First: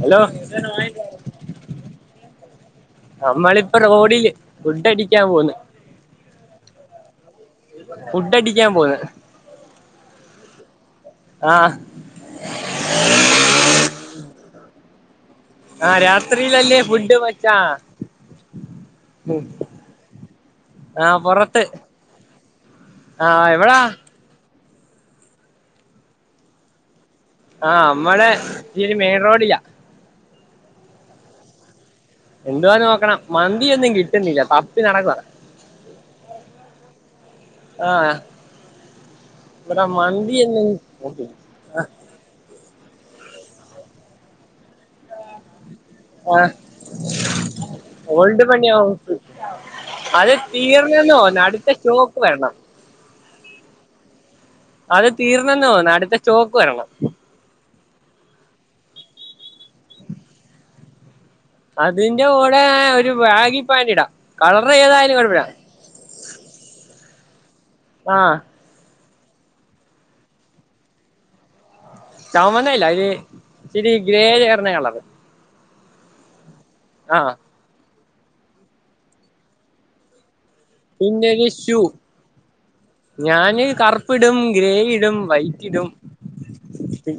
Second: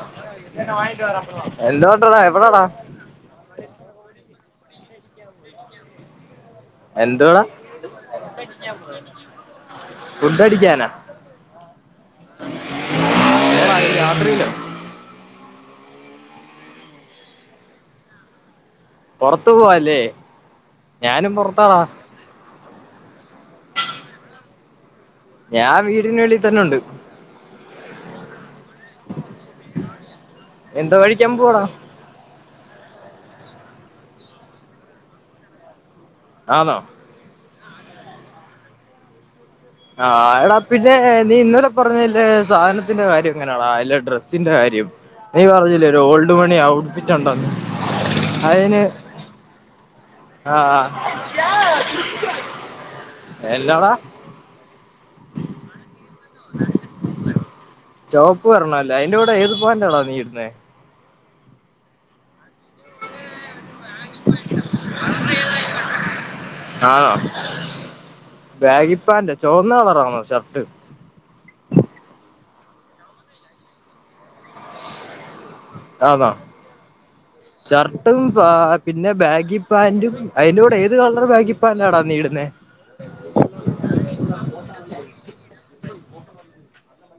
Hello എന്നവൊണ്ട് ടാ എവിടാടാ നമ്മളിപ്പോ റോഡില് ഫുഡടിക്കാൻ പോന്ന് എന്തുവാട ഫുഡ് അടിക്കാൻ പോന്ന് ഫുഡടിക്കാനാ ആ [inaudible] രാത്രില് ആഹ് രാത്രിലല്ലെ ഫുഡ് മച്ചാ മം പുറത്തു പോവല്ലേ ആഹ് ഞാനും പൊറത്ത് പുറത്താടാ ആഹ് എവിടാ ഞാൻ വീടിൻ്റെ വെളി തന്നെ ഉണ്ട് ആഹ് നമ്മടെ ഇച്ചിരി മെയിൻ റോഡില എന്തോ കഴിക്കാൻ പോവാട എന്തുവാന്ന് നോക്കണം മന്തിയൊന്നും കിട്ടുന്നില്ല തപ്പി നടക്കുവ ആന്നോ ആഹ് ആഹ് എടാ പിന്നെ നീ ഇന്നലെ പറഞ്ഞ ഇലെ സാധനത്തിന്റെ കാര്യം എങ്ങനാടാ ഇലെ ഡ്രസ്സിന്റെ കാര്യം നീ പറഞ്ഞില്ലേ ഒരു ഓൾഡ് ആ മണി ഔട്ട്‌ഫിറ്റ് ഉണ്ടെന്ന് ഓൾഡ് അയിന് പണിയാവും അത് തീർന്നന്ന് തോന്നുന്നു അടുത്ത സ്റ്റോക്ക് വരണം എന്നാടാ അത് തീർന്നെന്ന് തോന്നുന്ന് അടുത്ത സ്റ്റോക്ക് വരണം ചോപ്പ് വരണല്ലേ അതിന്റെ കൂടെ ഏത് പാൻ്റ് ആടാ നീ ഇടുന്നേ അതിന്റെ കൂടെ ഒരു ബാഗി പാൻ്റ് ഇടാം കളർ ഏതായാലും കുഴപ്പവില്ല ആണോ ആഹ് ബാഗി പാൻ്റോ ചുവന്ന കളറാണോ ഷർട്ട് ചുമന്ന അല്ല ഒരു ഇചിരി ഗ്രേ ചേർന്ന കളറ് ആന്നോ ആഹ് ഷർട്ടും പിന്നെ ബാഗി പാന്റും അതിന്റെ കൂടെ ഏത് കളർ പിന്നെ ഒരു ബാഗി ഷൂ പാൻ്റ് ആടാ നീ ഇടുന്നേ ഞാന് കറുപ്പ് ഇടും ഗ്രേ ഇടും വൈറ്റ് ഇടും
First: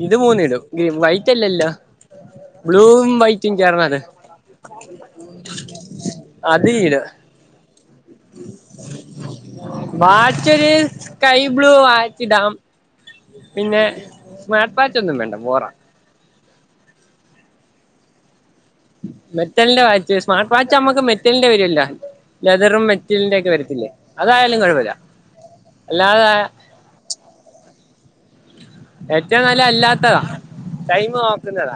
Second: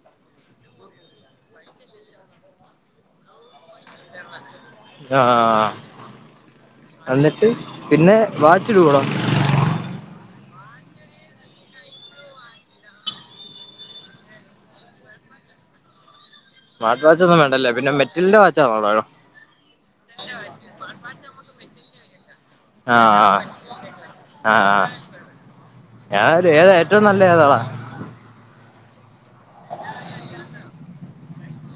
ഇത് മൂന്ന് ഇടും വൈറ്റ് അല്ലല്ലോ ബ്ലൂവും വൈറ്റും ചേർന്നത് ആഹ് അത് [unintelligible] എന്നിട്ട് പിന്നെ വാച്ച് ഇടുവോ ടാ വാച്ച് ഒരു സ്കൈ ബ്ലൂ വാച്ചിടാം പിന്നെ സ്മാർട്ട് വാച്ച് ഒന്നും വേണ്ട ബോറ സ്മാർട്ട് വാച്ച് ഒന്നും വേണ്ട അല്ലേ പിന്നെ മെറ്റിൽൻ്റെ വാച്ച് ആണോടാ മെറ്റലിന്റെ വാച്ച് സ്മാർട്ട് വാച്ച് നമ്മുക്ക് മെറ്റലിന്റെ വരില്ലോ ലെതറും മെറ്റിലിന്റെ ആഹ് ഒക്കെ വരത്തില്ലേ അതായാലും ആഹ് കുഴപ്പില്ല അല്ലാതെ ഞാനൊരു ഏതാ ഏറ്റവും നല്ല ഏതാടാ ഏറ്റവും നല്ല അല്ലാത്തതാ ടൈമ്നോക്ക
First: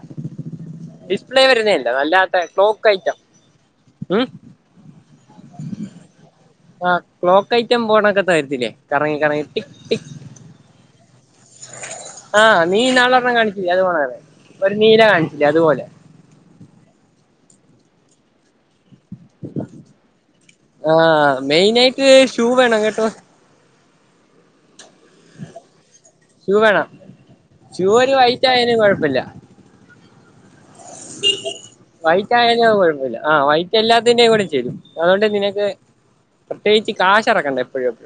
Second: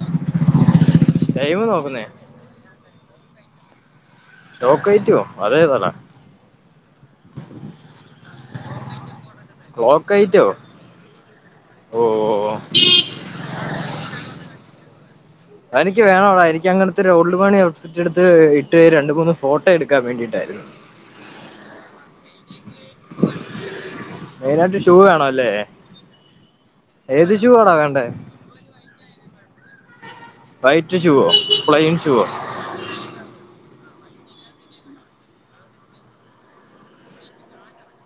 ഡിസ്പ്ലേ ടൈം വരുന്നേല്ല നോക്കുന്നേ അല്ലാത്ത ക്ലോക്ക് ഐറ്റം ഉം ക്ലോക്ക് ഐറ്റമോ അത് ഏതാടാ ആഹ് ക്ലോക്ക് ഐറ്റം പോണൊക്കെ തരത്തില്ലേ കറങ്ങി കറങ്ങി ക്ലോക്കയിറ്റോ ആഹ് നീ ഇന്നാള് ഒരെണ്ണം കാണിച്ചില്ലെ അത് പോലെ ഒരു നീല കാണി അത് എനിക്ക് വേണവടാ എനിക്കങ്ങനെ ത്തെ റോഡു പണി ഔട്ട്ഫിറ്റ് എടുത്ത് ഇട്ട് രണ്ട്മൂണ്ട് മ ഫോട്ടോ എടുക്കാൻ വേണ്ടിയിട്ടായിരുന്നു ആഹ് മെയിനായിട്ട് ഷൂ വേണം കേട്ടോ മെയിനായിട്ട് ഷൂ വേണല്ലേ ഏത് ഷൂ ആട വേണ്ടേ യാലും കുഴപ്പമില്ല വൈറ്റ് ഷൂവോ പ്ലെയിൻ ഷൂവോ വൈറ്റ് ആയാലും കുഴപ്പമില്ല ആഹ് വൈറ്റ് എല്ലാത്തിന്റെ കൂടെ ചേരും അതുകൊണ്ട് നിനക്ക് പ്രത്യേകിച്ച് കാശിറക്കണ്ട എപ്പോഴും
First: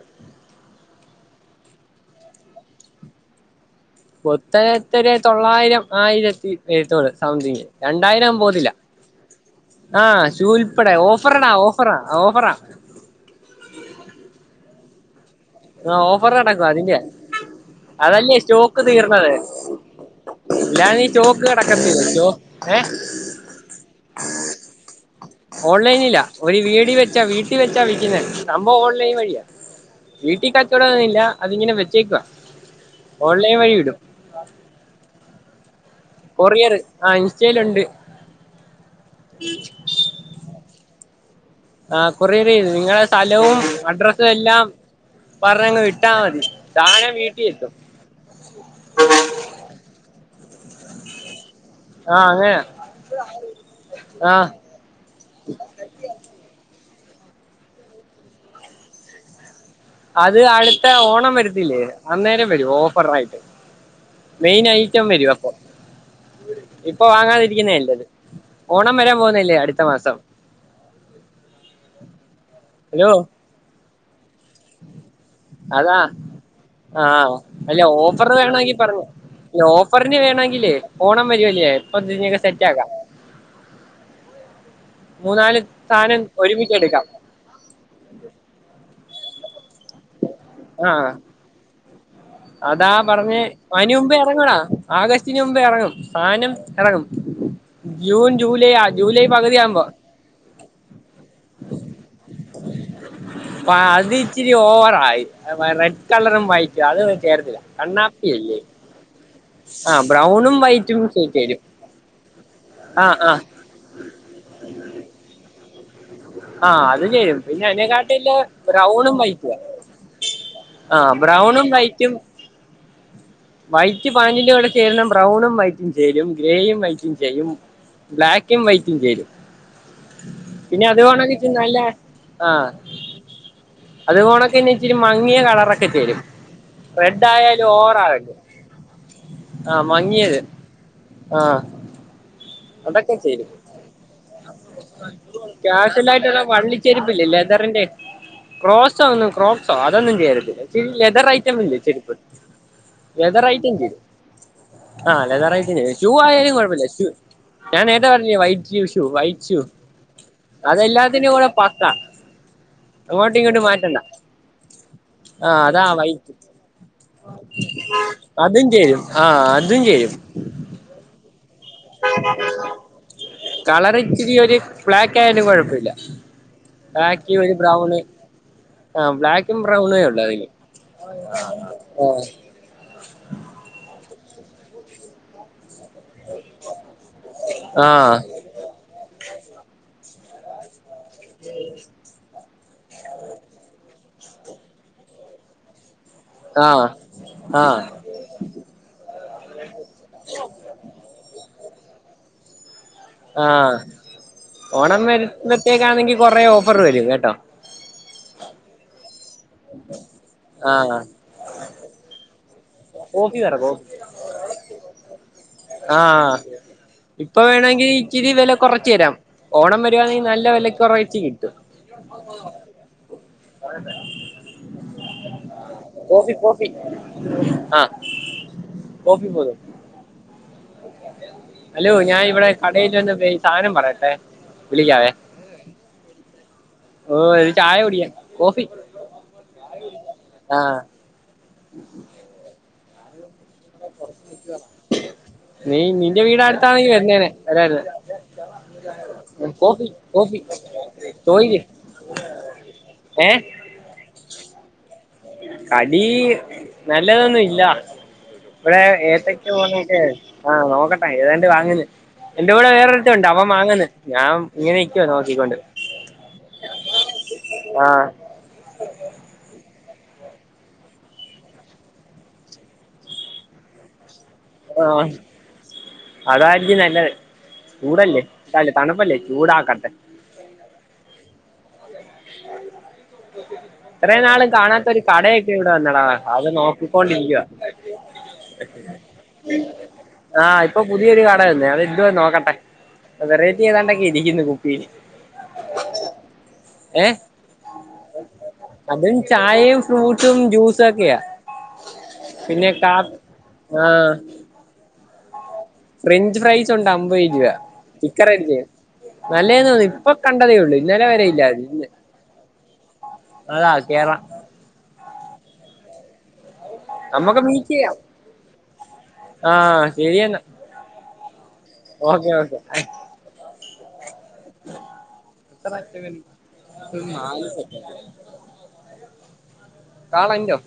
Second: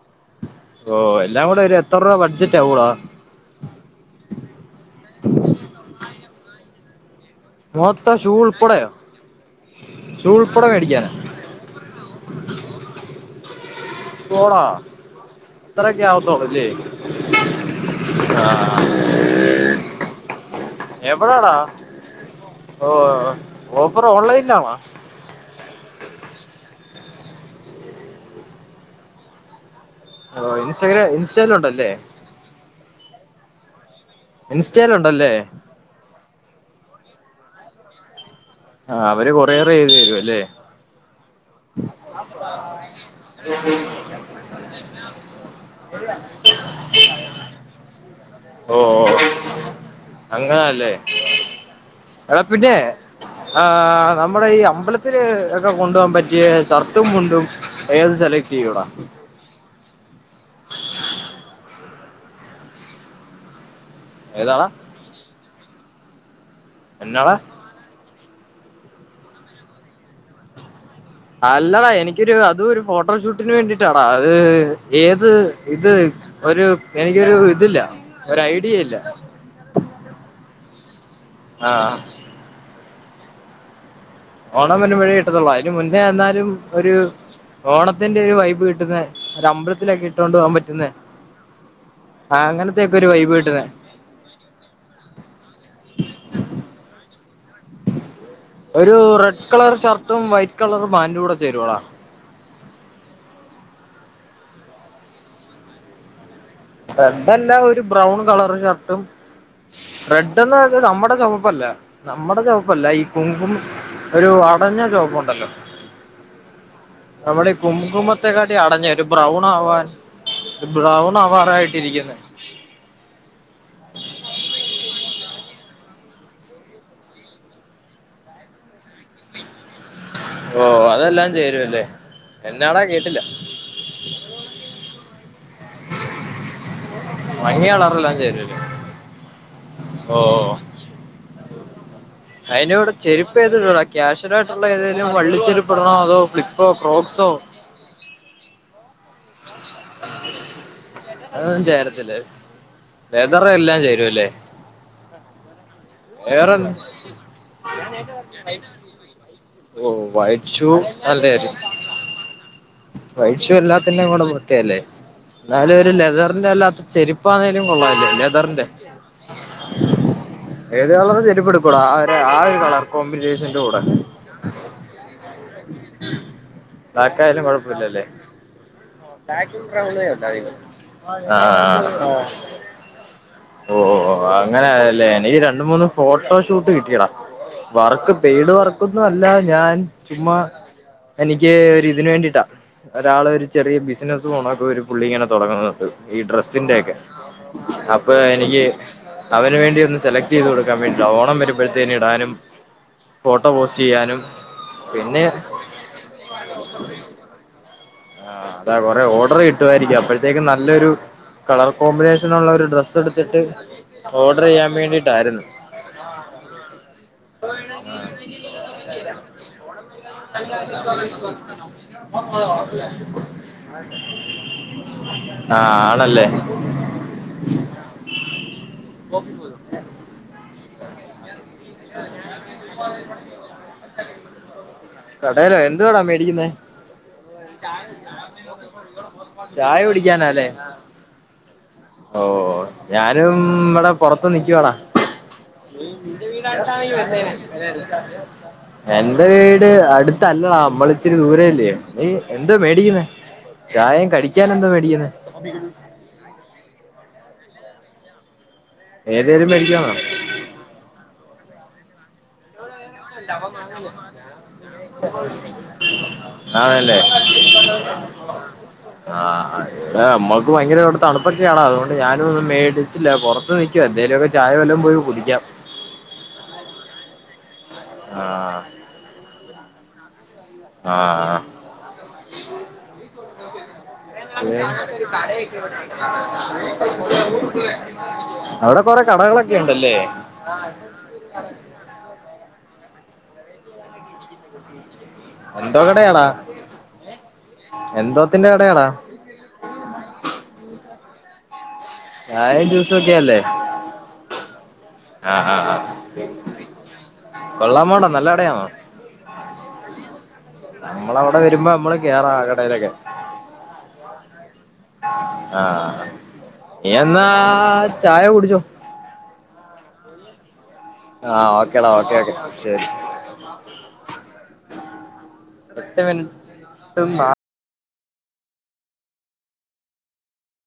ഓഹ് എല്ലാം കൂടെ ഒരു എത്ര രൂപ ബഡ്ജറ്റ് ആവൂവെടാ [unintelligible] തൊള്ളായിരം ആയിരത്തി വരുത്തോള് സംതിങ് മൊത്തം ഷൂ രണ്ടായിരം പോത്തില്ല ഉൾപ്പെടെയോ ആഹ് ഷൂ ഉൾപ്പെടെ ഉൽപടെ മേടിക്കാനാ ഓഫ് ഓഫറടാ ഓഫറാ ഓഫറാ പോടാ ആഹ് ഓഫർ [unintelligible] അതിന്റെയാ ആ സ്റ്റോക്ക് തീർന്നത് വരെ ഞാനീ ചോക്ക് എവിടാടാ കടക്കത്തില്ല ഓ ഏഹ് ഓഫർ ഓൺലൈൻലാണോ ഓൺലൈനിലാ ഒരു വീടിയോ വെച്ചാ വീട്ടി വെച്ചാ വിൽക്കുന്നെ സംഭവം ഓൺലൈൻ വഴിയാ വീട്ടിൽ ഓ കച്ചോടൊന്നും ഇൻസ്റ്റഗ്രാ ഇല്ല അതിങ്ങനെ ഇൻസ്റ്റയിലുണ്ടല്ലേ വെച്ചേക്കുവാ ഓൺലൈൻ വഴി വിടും ഇൻസ്റ്റേൽ ഉണ്ടല്ലേ കൊറിയറ് ആഹ് ഇൻസ്റ്റേലുണ്ട് ആഹ് അവര് കൊറിയറ് ചെയ്തു തരും അല്ലേ ആഹ് കൊറിയറ് ചെയ്യും നിങ്ങളുടെ സ്ഥലവും അഡ്രസ് എല്ലാം പറഞ്ഞങ്ങ് വിട്ടാ മതി സാനം വീട്ടിലെത്തും ഓഹ് ഓഹ് അങ്ങനാല്ലേ ആഹ് എടാ അങ്ങനെ പിന്നെ ആഹ് ആഹ് നമ്മുടെ ഈ അമ്പലത്തി ത്തിര് ഒക്കെ കൊണ്ടു പോവാൻ പറ്റിയ ഷർട്ടും മുണ്ടും ഏത് സെലക്ട് ചെയ്യൂവടാ അത് അടുത്ത ഓണം വരുത്തില്ലേ അന്നേരം വരും ഓഫറയിട്ട് ഏതാടാ മെയിനയി റ്റം വരും അപ്പൊ ഇപ്പൊ എന്നാടാ വാങ്ങാതിരിക്കുന്നതാ നല്ലത് ഓണം വരാൻ പോകുന്നല്ലേ അടുത്ത മാസം അല്ലടാ എനിക്കൊരു അതും ഒരു ഹലോ ഫോട്ടോഷൂട്ട് ട്ടിന് വേണ്ടിട്ടാടാ അത് ഏത് ഇത് അതാ ഒരു എനിക്കൊരു ആഹ് ഇതില്ല അല്ല ഓഫർ ഒരു വേണമെങ്കി ഐഡിയ ഇല്ല പറഞ്ഞോ ഓഫറിന് വേണ ങ്കിലേ ഓണം വരൂവല്ലേ അ ആഹ് പ്പൊ സെറ്റ് ആകാം ഓണം വരുമ്പോഴേ കിട്ടത്തുള്ളൂ മൂന്നാല് അതിന് മുന്നേ സാധനം ചെന്നാലും ഒരുമിച്ച് ഒരു എടുക്കാം ഓണത്തിന്റെ ഒരു വൈബ് കിട്ടുന്ന ഒരു അമ്പലത്തിലൊക്കെ ഇട്ടോണ്ട് പോകാൻ പറ്റുന്ന ആഹ് അതാ അങ്ങനത്തെയൊക്കെ ഒരു വൈബ് പറഞ്ഞേ കിട്ടുന്നെ അനിമുമ്പേ ഇറങ്ങോടാ ആഗസ്റ്റിന് മുമ്പേ ഇറങ്ങും സാനം ഇറങ്ങും ജൂൺ ജൂലൈ ആഹ് ജൂലൈ പകുതിയാവുമ്പോ റ്റവും വൈറ്റ് കളർ പ്ലാൻ്റും കൂടെ ചേരുവടാ അപ അത് ഇച്ചിരി ഓവറായി റെഡ് കളറും വൈറ്റ് റെഡല്ല ഒരു ബ്രൗൺ കളർ ഷർട്ടും ആ റെഡ്ന്ന് ബ്രൗണും പറഞ്ഞ വൈറ്റും നമ്മുടെ ശരി ചേരും ചൊമപ്പല്ല നമ്മുടെ ചോപ്പല്ല ഈ ആ ആ കുങ്കും ഒരു അടഞ്ഞ ചോപ്പ് ഉണ്ടല്ലോ. ആഹ്. നമ്മള് ഈ കുംകുമത്തെക്കാട്ടി അടഞ്ഞ ഒരു ബ്രൗൺ വൈറ്റും ആവാൻ ആ ബ്രൗൺ ബ്രൗണും വൈറ്റും ആവാറായിട്ടിരിക്കുന്ന വൈറ്റ് പാൻ്റിൻ്റെ കൂടെ ചേരുന്ന ബ്രൗണും വൈറ്റും ചേരും ഗ്രേയും വൈറ്റും ചെയ്യും. ബ്ലാക്കും വൈറ്റും ചേരും. ഓ പിന്നെ അത് അതെല്ലാം വേണങ്കി ഇച്ചിരി നല്ല ചേരുവല്ലേ ആഹ്. എന്നാടാ കേട്ടില്ല അത് കണക്കന്നെ ഇച്ചിരി മങ്ങിയ കളറൊക്കെ ചേരും റെഡ് ആയാലും മങ്ങിയ ഓവർ ആ കളറെല്ലാം ചേരുവല്ലേ ആഹ് ഓ മങ്ങിയത് ആഹ്. അതിൻ്റെ കൂടെ ചെരുപ്പ് ഏതെടുടാ ക്യാഷവൽ ആയിട്ടുള്ള ഏതേലും വള്ളിച്ചെരുപ്പ് ഇടണോ അതോ ഫ്ലിപ്പോ? ചെരിപ്പില്ലേ ക്രോക്സോ ലെതറിന്റെ ക്രോസോ ഒന്നും ക്രോപ്സോ അതൊന്നും ചേരത്തില്ല. ലെതർ ഐറ്റം അതൊന്നും ഇല്ലേ ചെരിപ്പ് ചേരത്തില്ല ലെതർ ഐറ്റം എല്ലാം ചേരും. ചേരുവല്ലേ ആഹ് ലെതർ ഐറ്റം ചേരും ഷൂ ആയാലും വേറെ കുഴപ്പമില്ല ഷൂ ഞാൻ നേരത്തെ പറഞ്ഞില്ലേ വൈറ്റ് ഷൂ വൈറ്റ് ഷൂ ഓ വൈറ്റ് ഷൂ അതെല്ലാത്തിനും കൂടെ നല്ലയായിരുന്നു. പക്ക അങ്ങോട്ടും വൈറ്റ് ഷൂ ഇങ്ങോട്ടും മാറ്റണ്ട എല്ലാത്തിന്നെ കൂടെ ഓക്കെയല്ലേ? ആ എന്നാലും അതാ ഒരു വൈറ്റ് ലെതറിന്റെ അല്ലാത്ത ചെരുപ്പാന്നേലും കൊള്ളാല്ലേ? അതും ലെതറിന്റെ ചേരും ആഹ് അതും ചേരും. ഏത് കളർ ചെരിപ്പടുക്കൂടാ [unintelligible] കളർ കോമ്പിനേഷൻ കളർ ഇച്ചിരി ഒരു ബ്ലാക്ക് ആയാലും കുഴപ്പമില്ല. ബ്ലാക്ക് ബ്ലാക്കായലും ഒരു ബ്രൗണ് കൊഴപ്പില്ലല്ലേ? ആ ബ്ലാക്കും ബ്രൗണേ ഉള്ളു അതിന് [unintelligible] ആഹ്. ഓ ഓ അങ്ങനെല്ലേ എനിക്ക് രണ്ട് മൂന്നു ഫോട്ടോഷൂട്ട് കിട്ടിടാ ആ വർക്ക് പെയ്ഡ് വർക്ക് തൊന്നും അല്ല ഞാൻ ചുമ്മാ എനിക്ക് ഒരു ഇതിന് വേണ്ടിട്ടാ. ഒരാള് ഒരു ചെറിയ ബിസിനസ്സ് പോണൊക്കെ ഒരു പുള്ളി ഇങ്ങനെ തുടങ്ങുന്നുണ്ട്. ഈ ആ ഡ്രസ്സിന്റെയൊക്കെ ആ അപ്പൊ എനിക്ക് അവന് വേണ്ടി ഒന്ന് സെലക്ട് ചെയ്ത് കൊടുക്കാൻ വേണ്ടിട്ട ഓണം വരുമ്പോഴത്തേനും ഇടാനും ആ ഫോട്ടോ ആ പോസ്റ്റ് ചെയ്യാനും പിന്നെ ണെങ്കിൽ കുറെ ഓഫർ വരും കേട്ടോ. ആഹ് അതാ കൊറെ ഓർഡർ കിട്ടുവായിരിക്കും അപ്പോഴത്തേക്കും നല്ലൊരു ആഹ് കളർ കോമ്പിനേഷനുള്ള ഒരു കോഫി എടുത്തിട്ട് പറ കോഫി ഓർഡർ ചെയ്യാൻ വേണ്ടിട്ടായിരുന്നു. ആഹ് ഇപ്പൊ വേണമെങ്കിൽ ഇച്ചിരി വില കുറച്ചു തരാം. ഓണം വരുവാണെങ്കിൽ നല്ല വിലക്ക കുറവേട്ട് കിട്ടും. ആഹ് ആണല്ലേ? [inaudible] ആഹ് [unintelligible] അലോ ഞാൻ ഇവിടെ കടയിൽ വന്ന് സാധനം പറയട്ടെ വിളിക്കാവേ. ല്ലോ എന്തുവാടാ മേടിക്കുന്ന? ഓ ഒരു ചായ കുടിക്കാൻ കോഫി ചായ കുടിക്കാനല്ലേ? ആഹ് [inaudible] ഓ ഞാനും ഇവിടെ പുറത്ത് നിക്കുവാടാ. നീ നി നിന്റെ നിൻ്റെ വീട് അടുത്താണെ അടുത്താണെങ്കിൽ വരുന്നേനെ വന്നേനം വരായിരുന്നു [unintelligible] എന്റെ വീട് കോഫി കോഫി അടുത്തല്ലടാ നമ്മള് ഇച്ചിരി ചോയിക്ക് ദൂരല്ലേ നീ എന്തോ മേടിക്കുന്ന? ഏഹ് ചായം കടിക്കൻ എന്താ മേടിക്കുന്ന? കടി നല്ലതൊന്നും ഇല്ല ഇവിടെ ഏത്തക്ക ഏതേലും പോലെ മേടിക്കാന്നോ ക്കെ ആഹ് നോക്കട്ടെ ഏതാണ്ട് വാങ്ങ എന്റെ കൂടെ വേറൊരുത്തൻ ഉണ്ട് അവൻ വാങ്ങന്ന് ഞാൻ ഇങ്ങനെ നിക്കുവാ നോക്കിക്കൊണ്ട്. ആണല്ലേ? ആ ആഹ അത നമ്മക്ക് ഭയങ്കര തണുപ്പൊക്കെയാണോ അതുകൊണ്ട് ഞാനും ഒന്നും മേടിച്ചില്ല പുറത്ത് നി എന്തങ്കലുക്കെ ചായെല്ലം ആ പോയി കുടിക്കാം അതായിരിക്കും നല്ലത് ചൂടല്ലേ ആഹ് തണുപ്പല്ലേ ചൂടാക്കട്ടെ ആഹ [inaudible] ഇത്ര നാളും കാണാത്തൊ ഒരു കടയൊക്കെ ഇവിടെ വന്നടാ അത് നോക്കിക്കൊണ്ടിരിക്കുവ അവിടെ കൊറെ കടകളൊക്കെ ഉണ്ടല്ലേ ആഹ് ഇപ്പൊ പുതിയൊരു കട വന്ന് അത് യെന്തുവാ നോക്കട്ടെ വെറൈറ്റി ഏതാണ്ടൊക്കെ ഇരിക്കുന്നു കുപ്പിൽ എന്തോ കടയഡാ ഏ കടയാടാ അതും ചായയും ഫ്രൂട്ടും ജ്യൂസ ഒക്കെയ ചായയും പിന്നെ കാ ജ്യൂസും ഒക്കെ അല്ലേ ആഹ ആഹ് ആഹ് ആഹ് ഫ്രഞ്ച് ഫ്രൈസ് ഉണ്ട് അമ്പത് രൂപ കൊള്ളാമോടാ സിക്കർ നല്ല ടിക്കെ കടയാണോ നല്ലേ തോന്നുന്നു ഇപ്പൊ കണ്ടതേ ഉള്ളൂ ഇന്നലെ വരെ ഇല്ലയി വരുമ്പ നമ്മള് കേറാം ആ കടയിലൊക്കെ അതാ കേറം ആഹ ഇയ്‌എന്നാ നമ്മുക്ക് മീറ്റ് ചെയ്യാം ചായ കുടിച്ചോ ആഹ് ശരിയെന്ന ആഹ് ഓക്കേടാ ഓക്കെ ഓക്കെ ശരി എട്ട് [unintelligible] മിനിറ്റും നാല് സക്കാന്റ് കാളന്റെ